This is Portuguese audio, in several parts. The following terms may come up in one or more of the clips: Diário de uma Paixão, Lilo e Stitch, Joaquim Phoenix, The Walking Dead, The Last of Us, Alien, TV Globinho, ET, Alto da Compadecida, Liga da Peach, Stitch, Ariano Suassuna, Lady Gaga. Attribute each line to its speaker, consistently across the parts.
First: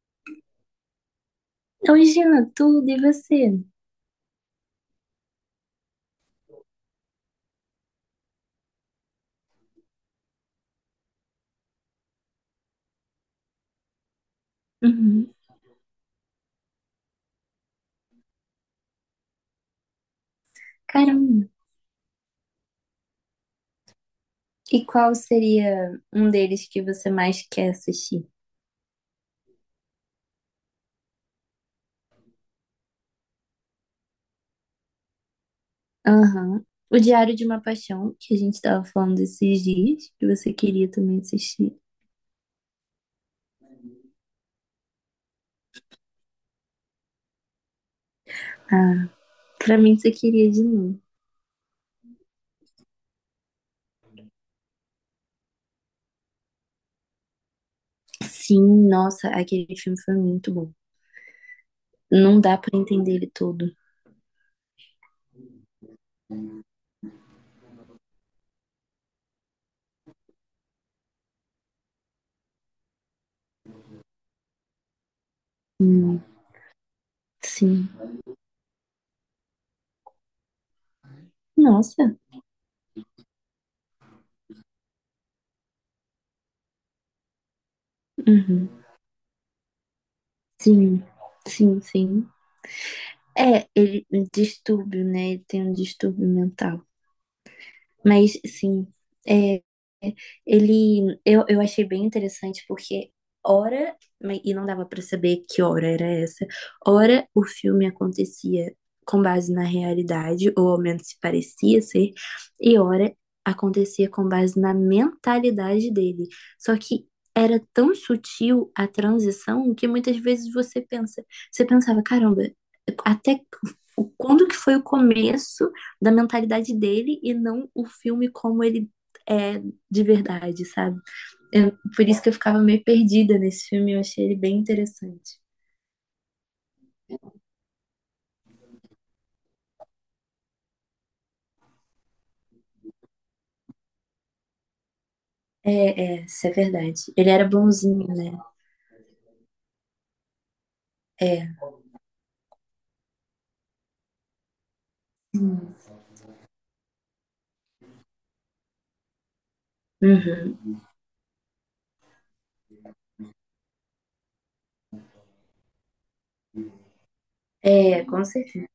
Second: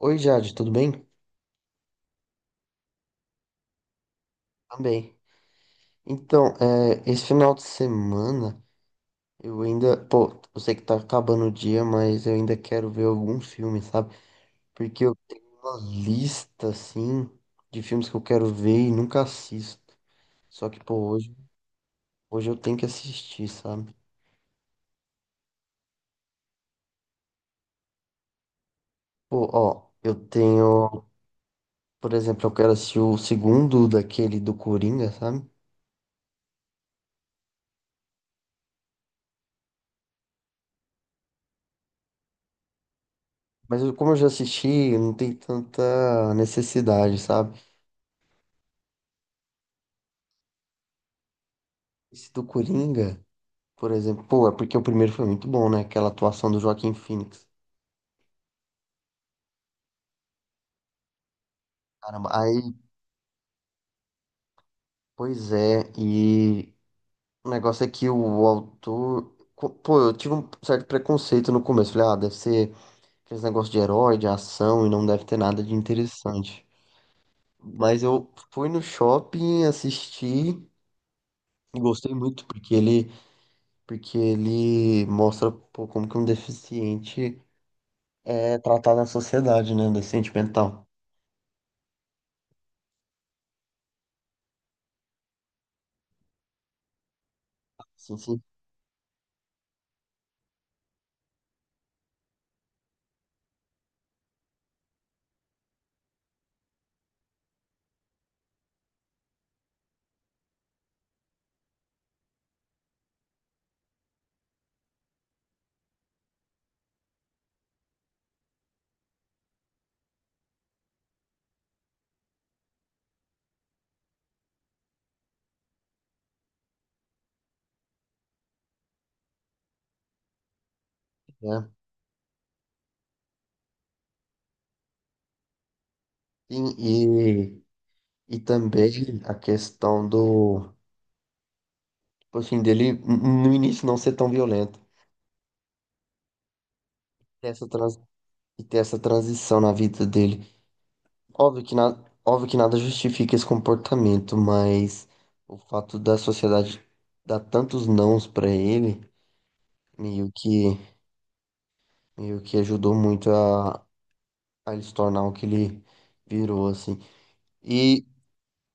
Speaker 1: Oi, Jade, tudo bem?
Speaker 2: Oi, Jean, tudo e você?
Speaker 1: Também. Então, esse final de semana eu ainda. Pô, eu sei que tá acabando o dia, mas eu ainda quero ver algum filme, sabe? Porque eu
Speaker 2: Uhum.
Speaker 1: tenho uma lista, assim, de filmes que eu quero ver e nunca assisto. Só que, pô,
Speaker 2: Caramba.
Speaker 1: hoje eu tenho que assistir, sabe?
Speaker 2: E qual seria um deles que você mais quer assistir?
Speaker 1: Pô, ó, eu tenho. Por exemplo, eu quero assistir o segundo daquele do Coringa, sabe?
Speaker 2: Aham. O Diário de uma Paixão, que a gente tava falando esses dias, que você queria também assistir.
Speaker 1: Como eu já assisti, não tem tanta necessidade, sabe?
Speaker 2: Ah, claramente você queria de novo.
Speaker 1: Esse do Coringa. Por exemplo, pô, é porque o primeiro foi muito bom, né? Aquela atuação do Joaquim Phoenix.
Speaker 2: Sim, nossa, aquele filme foi muito bom.
Speaker 1: Caramba,
Speaker 2: Não dá
Speaker 1: aí,
Speaker 2: pra entender ele todo.
Speaker 1: pois é, e o negócio é que o autor. Pô, eu tive um certo preconceito no começo. Falei, ah, deve ser aqueles negócios de herói, de ação, e não deve ter nada de interessante.
Speaker 2: Sim.
Speaker 1: Mas eu fui no shopping, assisti, e gostei
Speaker 2: Nossa.
Speaker 1: muito, porque ele mostra, pô, como que um deficiente é
Speaker 2: Uhum.
Speaker 1: tratado na sociedade, né? Um deficiente mental.
Speaker 2: Sim. Sim, sim. É, ele, um distúrbio, né? Ele tem um distúrbio mental.
Speaker 1: Sim,
Speaker 2: Mas,
Speaker 1: sim.
Speaker 2: sim. Ele, eu achei bem interessante porque ora, mas- e não dava pra saber que hora era essa, ora o filme acontecia com base na realidade, ou ao menos se parecia ser, e ora acontecia com base na mentalidade dele. Só que era tão sutil a transição que muitas vezes você pensa, você pensava, caramba, até o- quando que foi o começo da mentalidade dele e não o filme como ele é de verdade, sabe?
Speaker 1: É.
Speaker 2: Eu, por isso que eu ficava meio perdida nesse filme, eu achei ele bem interessante.
Speaker 1: Sim, e também a tipo assim, no início não ser tão violento.
Speaker 2: É, é, isso é verdade. Ele era
Speaker 1: Ter essa trans-
Speaker 2: bonzinho, né?
Speaker 1: e ter essa transição na vida dele.
Speaker 2: É.
Speaker 1: Óbvio que, na, óbvio que nada justifica esse comportamento, mas o fato da sociedade dar tantos nãos pra ele, meio
Speaker 2: Uhum.
Speaker 1: que, meio que ajudou muito a ele se tornar o que ele virou, assim.
Speaker 2: É,
Speaker 1: E
Speaker 2: com certeza.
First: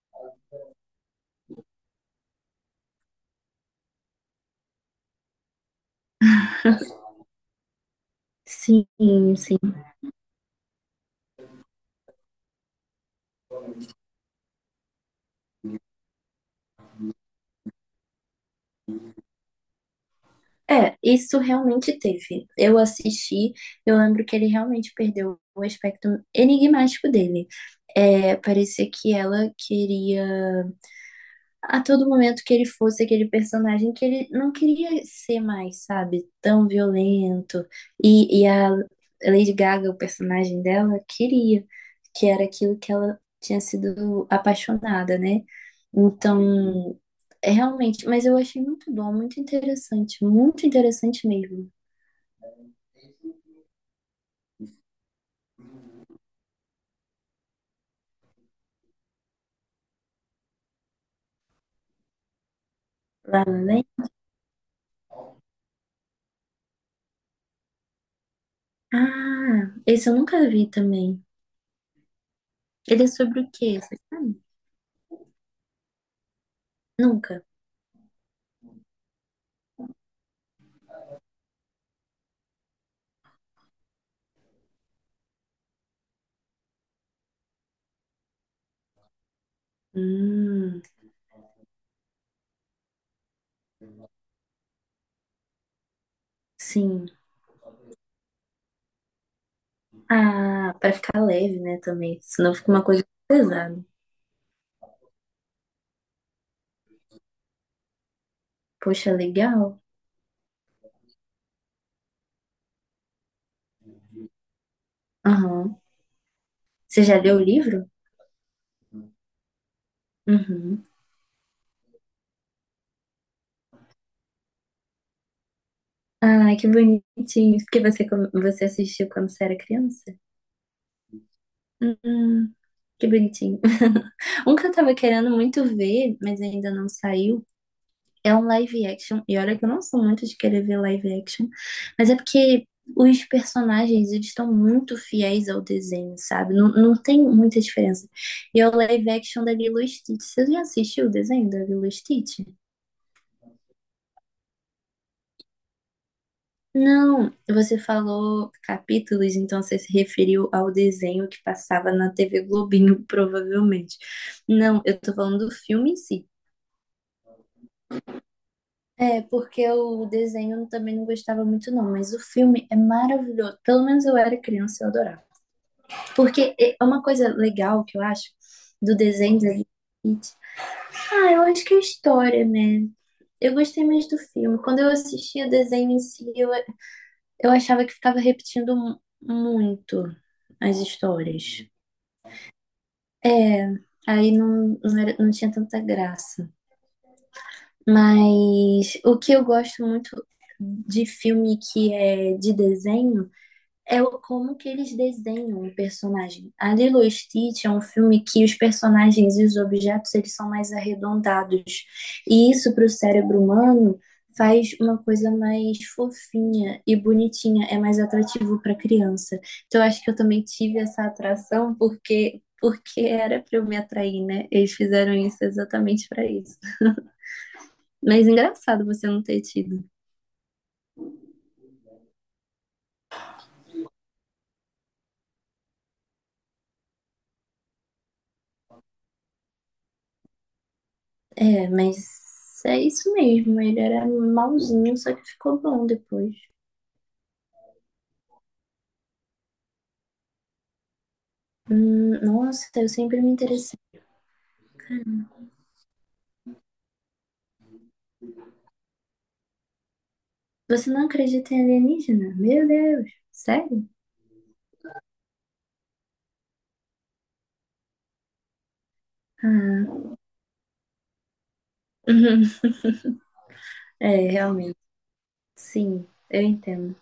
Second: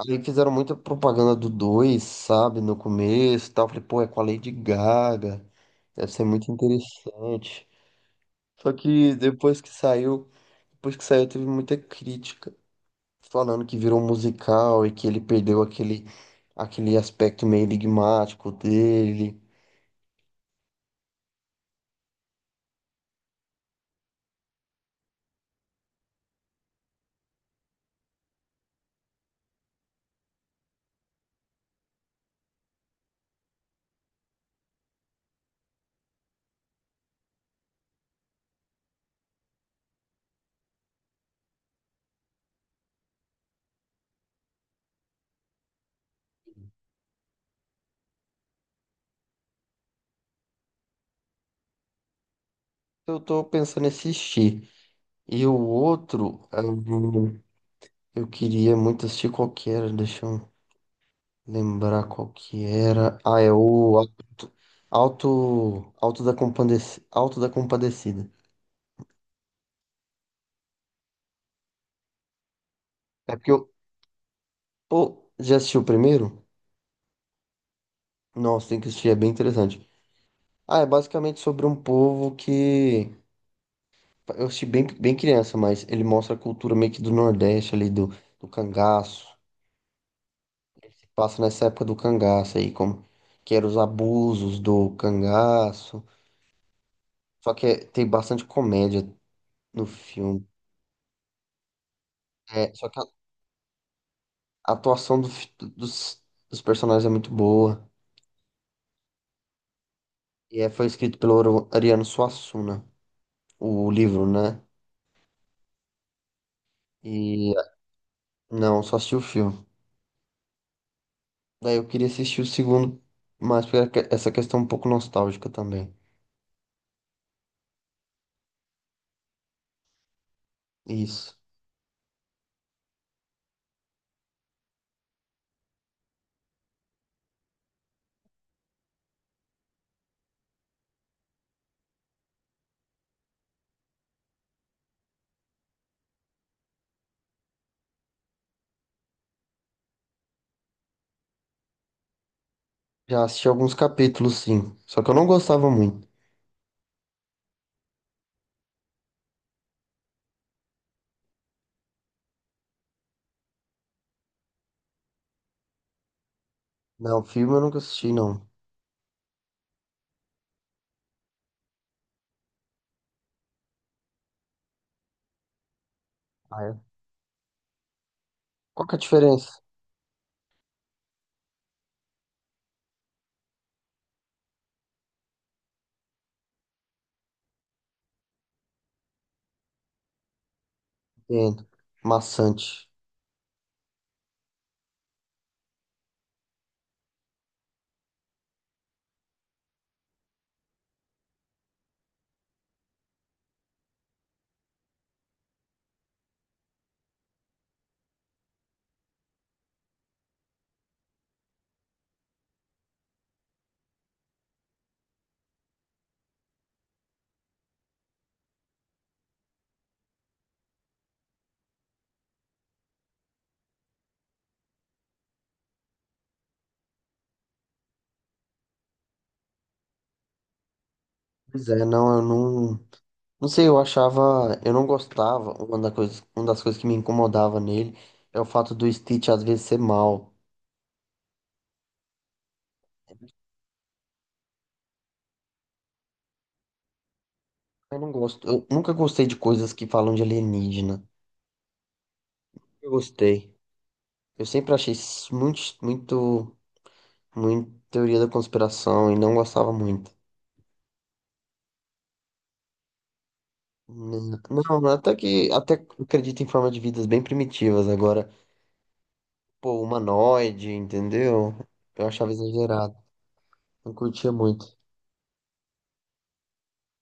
Speaker 1: aí fizeram muita propaganda do dois, sabe, no começo e tal. Falei, pô, é com a Lady Gaga. Deve ser muito interessante. Só
Speaker 2: Sim,
Speaker 1: que
Speaker 2: sim.
Speaker 1: depois que saiu, teve muita crítica. Falando que virou um musical e que ele perdeu aquele aspecto meio enigmático dele.
Speaker 2: É, isso realmente teve. Eu assisti, eu lembro que ele realmente perdeu o aspecto enigmático dele. É, parecia que ela queria a todo momento que ele fosse aquele personagem que ele não queria ser mais, sabe? Tão violento. E a Lady Gaga, o personagem dela, queria, que era aquilo que ela tinha sido apaixonada, né? Então, é realmente, mas eu achei muito bom, muito interessante mesmo.
Speaker 1: Eu tô pensando em assistir. E o outro, ah, eu queria muito assistir qualquer, deixa eu lembrar qual que era. Ah,
Speaker 2: Lá,
Speaker 1: é
Speaker 2: né?
Speaker 1: o Alto da Compadecida. Alto da Compadecida.
Speaker 2: Ah, esse eu nunca vi também. Ele é
Speaker 1: É
Speaker 2: sobre o
Speaker 1: porque eu.
Speaker 2: quê? Você sabe?
Speaker 1: Pô, já assistiu o primeiro?
Speaker 2: Nunca.
Speaker 1: Nossa, tem que assistir, é bem interessante. Ah, é basicamente sobre um povo que. Eu assisti bem, bem criança, mas ele mostra a cultura meio que do Nordeste ali, do cangaço.
Speaker 2: Hum,
Speaker 1: Passa nessa época do cangaço aí, como. Que eram os abusos do cangaço.
Speaker 2: sim.
Speaker 1: Só que tem bastante comédia no filme.
Speaker 2: Ah, pra ficar leve, né, também. Senão fica
Speaker 1: É,
Speaker 2: uma
Speaker 1: só que
Speaker 2: coisa pesada.
Speaker 1: a atuação do dos personagens é muito boa.
Speaker 2: Poxa, legal.
Speaker 1: E é, foi escrito pelo Ariano Suassuna, né? O livro, né?
Speaker 2: Aham. Você já leu o
Speaker 1: E
Speaker 2: livro?
Speaker 1: não, só assisti o filme.
Speaker 2: Uhum.
Speaker 1: Daí eu queria assistir o segundo, mas essa questão um pouco nostálgica também.
Speaker 2: Ah, que bonitinho. Que você, com- você assistiu quando você era criança?
Speaker 1: Isso.
Speaker 2: Hum, que bonitinho. Um que eu tava querendo muito ver, mas ainda não saiu, é um live action, e olha que eu não sou muito de querer ver live action, mas é porque os personagens, eles estão muito fiéis ao desenho, sabe? Não, não tem muita diferença. E é o live action da Lilo e Stitch. Você já assistiu o desenho da Lilo e Stitch?
Speaker 1: Já assisti alguns capítulos, sim. Só que eu não gostava muito.
Speaker 2: Não, você falou capítulos, então você se referiu ao desenho que passava na TV Globinho, provavelmente. Não, eu tô falando do filme em si.
Speaker 1: Não, filme eu nunca assisti, não.
Speaker 2: É, porque o desenho eu também não gostava muito, não, mas o filme é maravilhoso. Pelo menos eu era criança, eu adorava. Porque
Speaker 1: Ah,
Speaker 2: é
Speaker 1: é?
Speaker 2: uma coisa legal que eu acho
Speaker 1: Qual que
Speaker 2: do
Speaker 1: é a
Speaker 2: desenho da
Speaker 1: diferença?
Speaker 2: Liga da Peach. Ah, eu acho que é a história, né? Eu gostei mais do filme. Quando eu assistia o desenho em si, eu achava que ficava repetindo mu- muito as histórias.
Speaker 1: Entendo. Maçante.
Speaker 2: É, aí não, não, era, não tinha tanta graça. Mas o que eu gosto muito de filme que é de desenho é o- como que eles desenham o personagem. A Lilo e Stitch é um filme que os personagens e os objetos eles são mais arredondados. E isso para o cérebro humano faz uma coisa mais fofinha e bonitinha, é mais atrativo para criança. Então eu acho que eu também tive essa atração porque era para eu me atrair, né? Eles fizeram isso exatamente para isso. Mas engraçado você não ter tido.
Speaker 1: Pois é, não, eu não. Não sei, eu achava, eu não gostava, uma da coisa, uma das coisas que me incomodava nele é o fato do Stitch às vezes ser mal.
Speaker 2: É, mas é isso mesmo. Ele era malzinho, só que ficou bom depois.
Speaker 1: Eu não gosto, eu nunca gostei de coisas que falam de alienígena.
Speaker 2: Nossa, eu
Speaker 1: Eu
Speaker 2: sempre me
Speaker 1: gostei.
Speaker 2: interessei.
Speaker 1: Eu sempre achei isso muito teoria da conspiração e não gostava muito.
Speaker 2: Você não acredita em alienígena? Meu Deus, sério?
Speaker 1: Não, até acredito em forma de vidas bem primitivas agora, pô,
Speaker 2: Ah,
Speaker 1: humanoide, entendeu? Eu achava exagerado, não
Speaker 2: é,
Speaker 1: curtia muito.
Speaker 2: realmente. Sim, eu entendo.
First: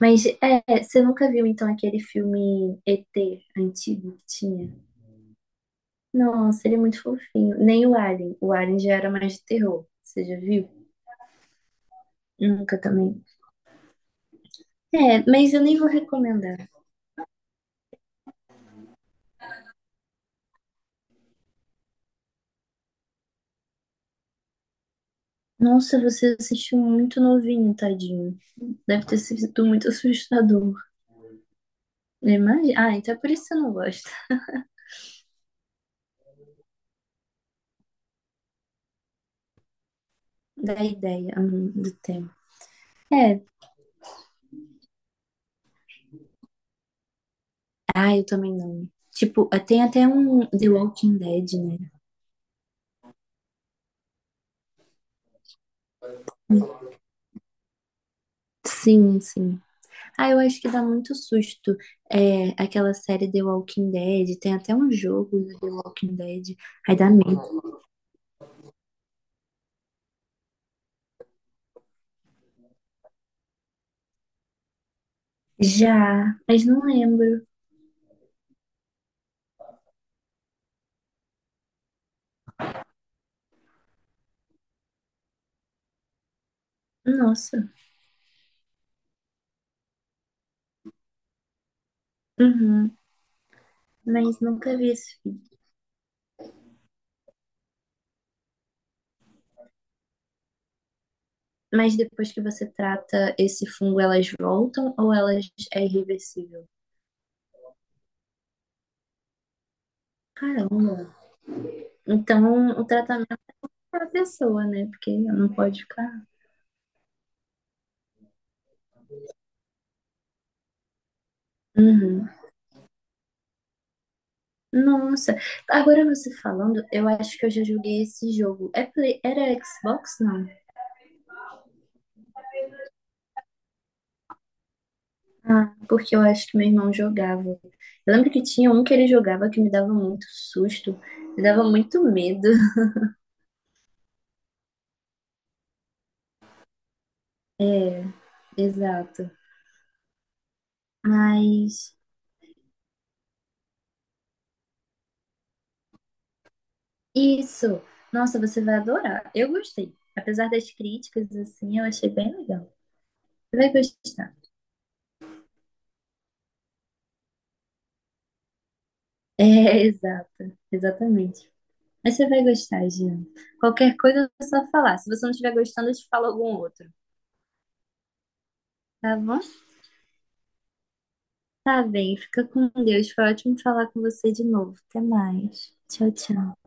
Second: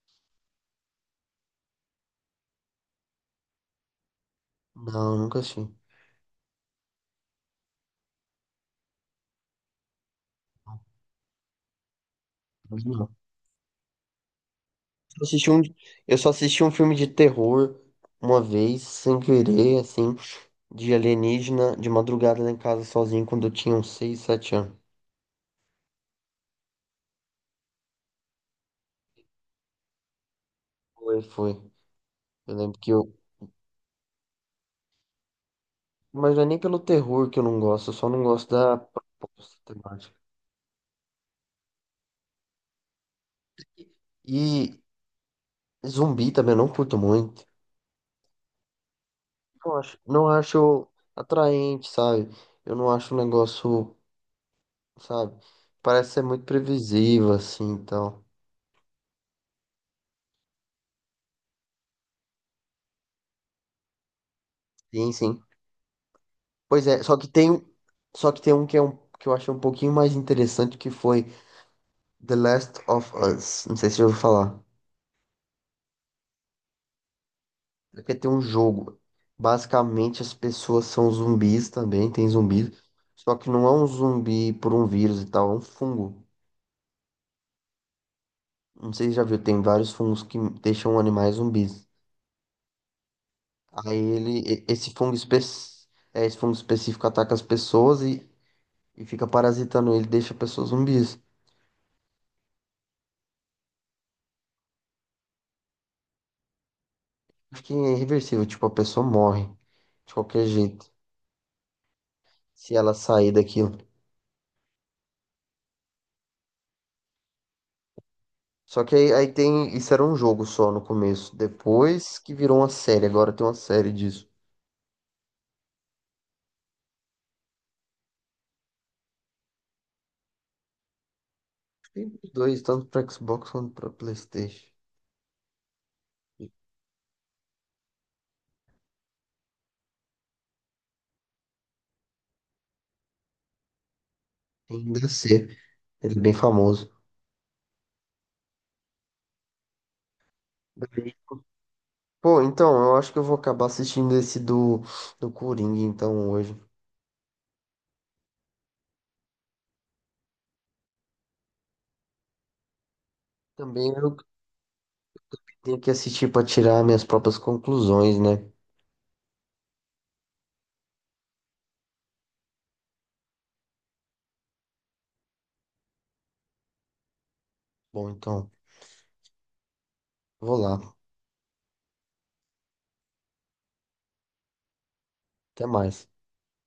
Speaker 2: Mas é, você nunca viu então aquele filme ET antigo que tinha?
Speaker 1: Não, nunca achei.
Speaker 2: Nossa, ele é muito fofinho. Nem o Alien. O Alien já era mais de terror. Você já viu? Nunca também.
Speaker 1: Eu
Speaker 2: É,
Speaker 1: assisti
Speaker 2: mas
Speaker 1: um,
Speaker 2: eu nem vou
Speaker 1: eu só assisti
Speaker 2: recomendar.
Speaker 1: um filme de terror uma vez, sem querer, assim, de alienígena, de madrugada lá em casa sozinho, quando eu tinha uns 6 7 anos.
Speaker 2: Nossa, você assistiu muito novinho, tadinho. Deve ter sido muito assustador.
Speaker 1: Foi, foi. Eu lembro
Speaker 2: Imagina.
Speaker 1: que
Speaker 2: Ah,
Speaker 1: eu.
Speaker 2: então é por isso que eu não gosto
Speaker 1: Mas não é nem pelo terror que eu não gosto, eu só não gosto da proposta temática.
Speaker 2: da ideia do tema. É.
Speaker 1: E zumbi também eu não curto muito.
Speaker 2: Ah, eu também não. Tipo, tem até
Speaker 1: Não
Speaker 2: um The
Speaker 1: acho
Speaker 2: Walking Dead, né?
Speaker 1: atraente, sabe? Eu não acho um negócio, sabe? Parece ser muito previsível, assim, então.
Speaker 2: Sim, sim. Ah, eu acho que dá muito susto. É, aquela série The Walking Dead. Tem até um
Speaker 1: Sim,
Speaker 2: jogo
Speaker 1: sim.
Speaker 2: do The Walking Dead.
Speaker 1: Pois
Speaker 2: Aí
Speaker 1: é,
Speaker 2: dá medo.
Speaker 1: só que tem um que é um que eu achei um pouquinho mais interessante que foi The Last of Us. Não sei se eu ouviu falar.
Speaker 2: Já, mas não lembro.
Speaker 1: Porque tem um jogo. Basicamente as pessoas são zumbis também, tem zumbis. Só que não é um zumbi por um vírus e tal, é um fungo.
Speaker 2: Nossa.
Speaker 1: Não sei se já viu, tem vários fungos que deixam animais zumbis.
Speaker 2: Uhum.
Speaker 1: Aí ele,
Speaker 2: Mas
Speaker 1: e-
Speaker 2: nunca
Speaker 1: esse
Speaker 2: vi
Speaker 1: fungo
Speaker 2: esse
Speaker 1: espe-
Speaker 2: filme.
Speaker 1: é, esse fungo específico ataca as pessoas e fica parasitando ele, deixa pessoas zumbis.
Speaker 2: Mas depois que você trata esse fungo, elas voltam ou elas é irreversível?
Speaker 1: Acho que é irreversível, tipo, a pessoa morre de qualquer jeito
Speaker 2: Caramba. Então,
Speaker 1: se
Speaker 2: o
Speaker 1: ela sair
Speaker 2: tratamento
Speaker 1: daquilo.
Speaker 2: é a pessoa, né? Porque não pode ficar.
Speaker 1: Só que aí, aí tem. Isso era um jogo só no começo. Depois
Speaker 2: Uhum.
Speaker 1: que virou uma série, agora tem uma série disso.
Speaker 2: Nossa. Agora você falando, eu acho que eu já joguei esse jogo. É Play- Era Xbox, não?
Speaker 1: Tem os dois, tanto pra Xbox quanto pra PlayStation.
Speaker 2: Ah, porque eu acho que meu irmão jogava. Eu lembro que tinha um que ele jogava que me dava muito susto, me dava muito medo.
Speaker 1: Tem DC. Ele é bem famoso.
Speaker 2: Exato. Mas
Speaker 1: Pô, então, eu acho que eu vou acabar assistindo esse do Coringa, então, hoje.
Speaker 2: isso. Nossa, você vai adorar. Eu gostei. Apesar das críticas, assim, eu achei bem legal. Você vai
Speaker 1: Também eu
Speaker 2: gostar.
Speaker 1: tenho que assistir pra tirar minhas próprias conclusões, né?
Speaker 2: É, exato. Exatamente. Mas você vai gostar, Jean. Qualquer coisa é só falar. Se você não estiver gostando, eu te falo algum outro.
Speaker 1: Bom, então,
Speaker 2: Tá bom?
Speaker 1: vou lá.
Speaker 2: Tá bem. Fica com Deus. Foi ótimo falar com você de novo. Até
Speaker 1: Até
Speaker 2: mais.
Speaker 1: mais.
Speaker 2: Tchau, tchau.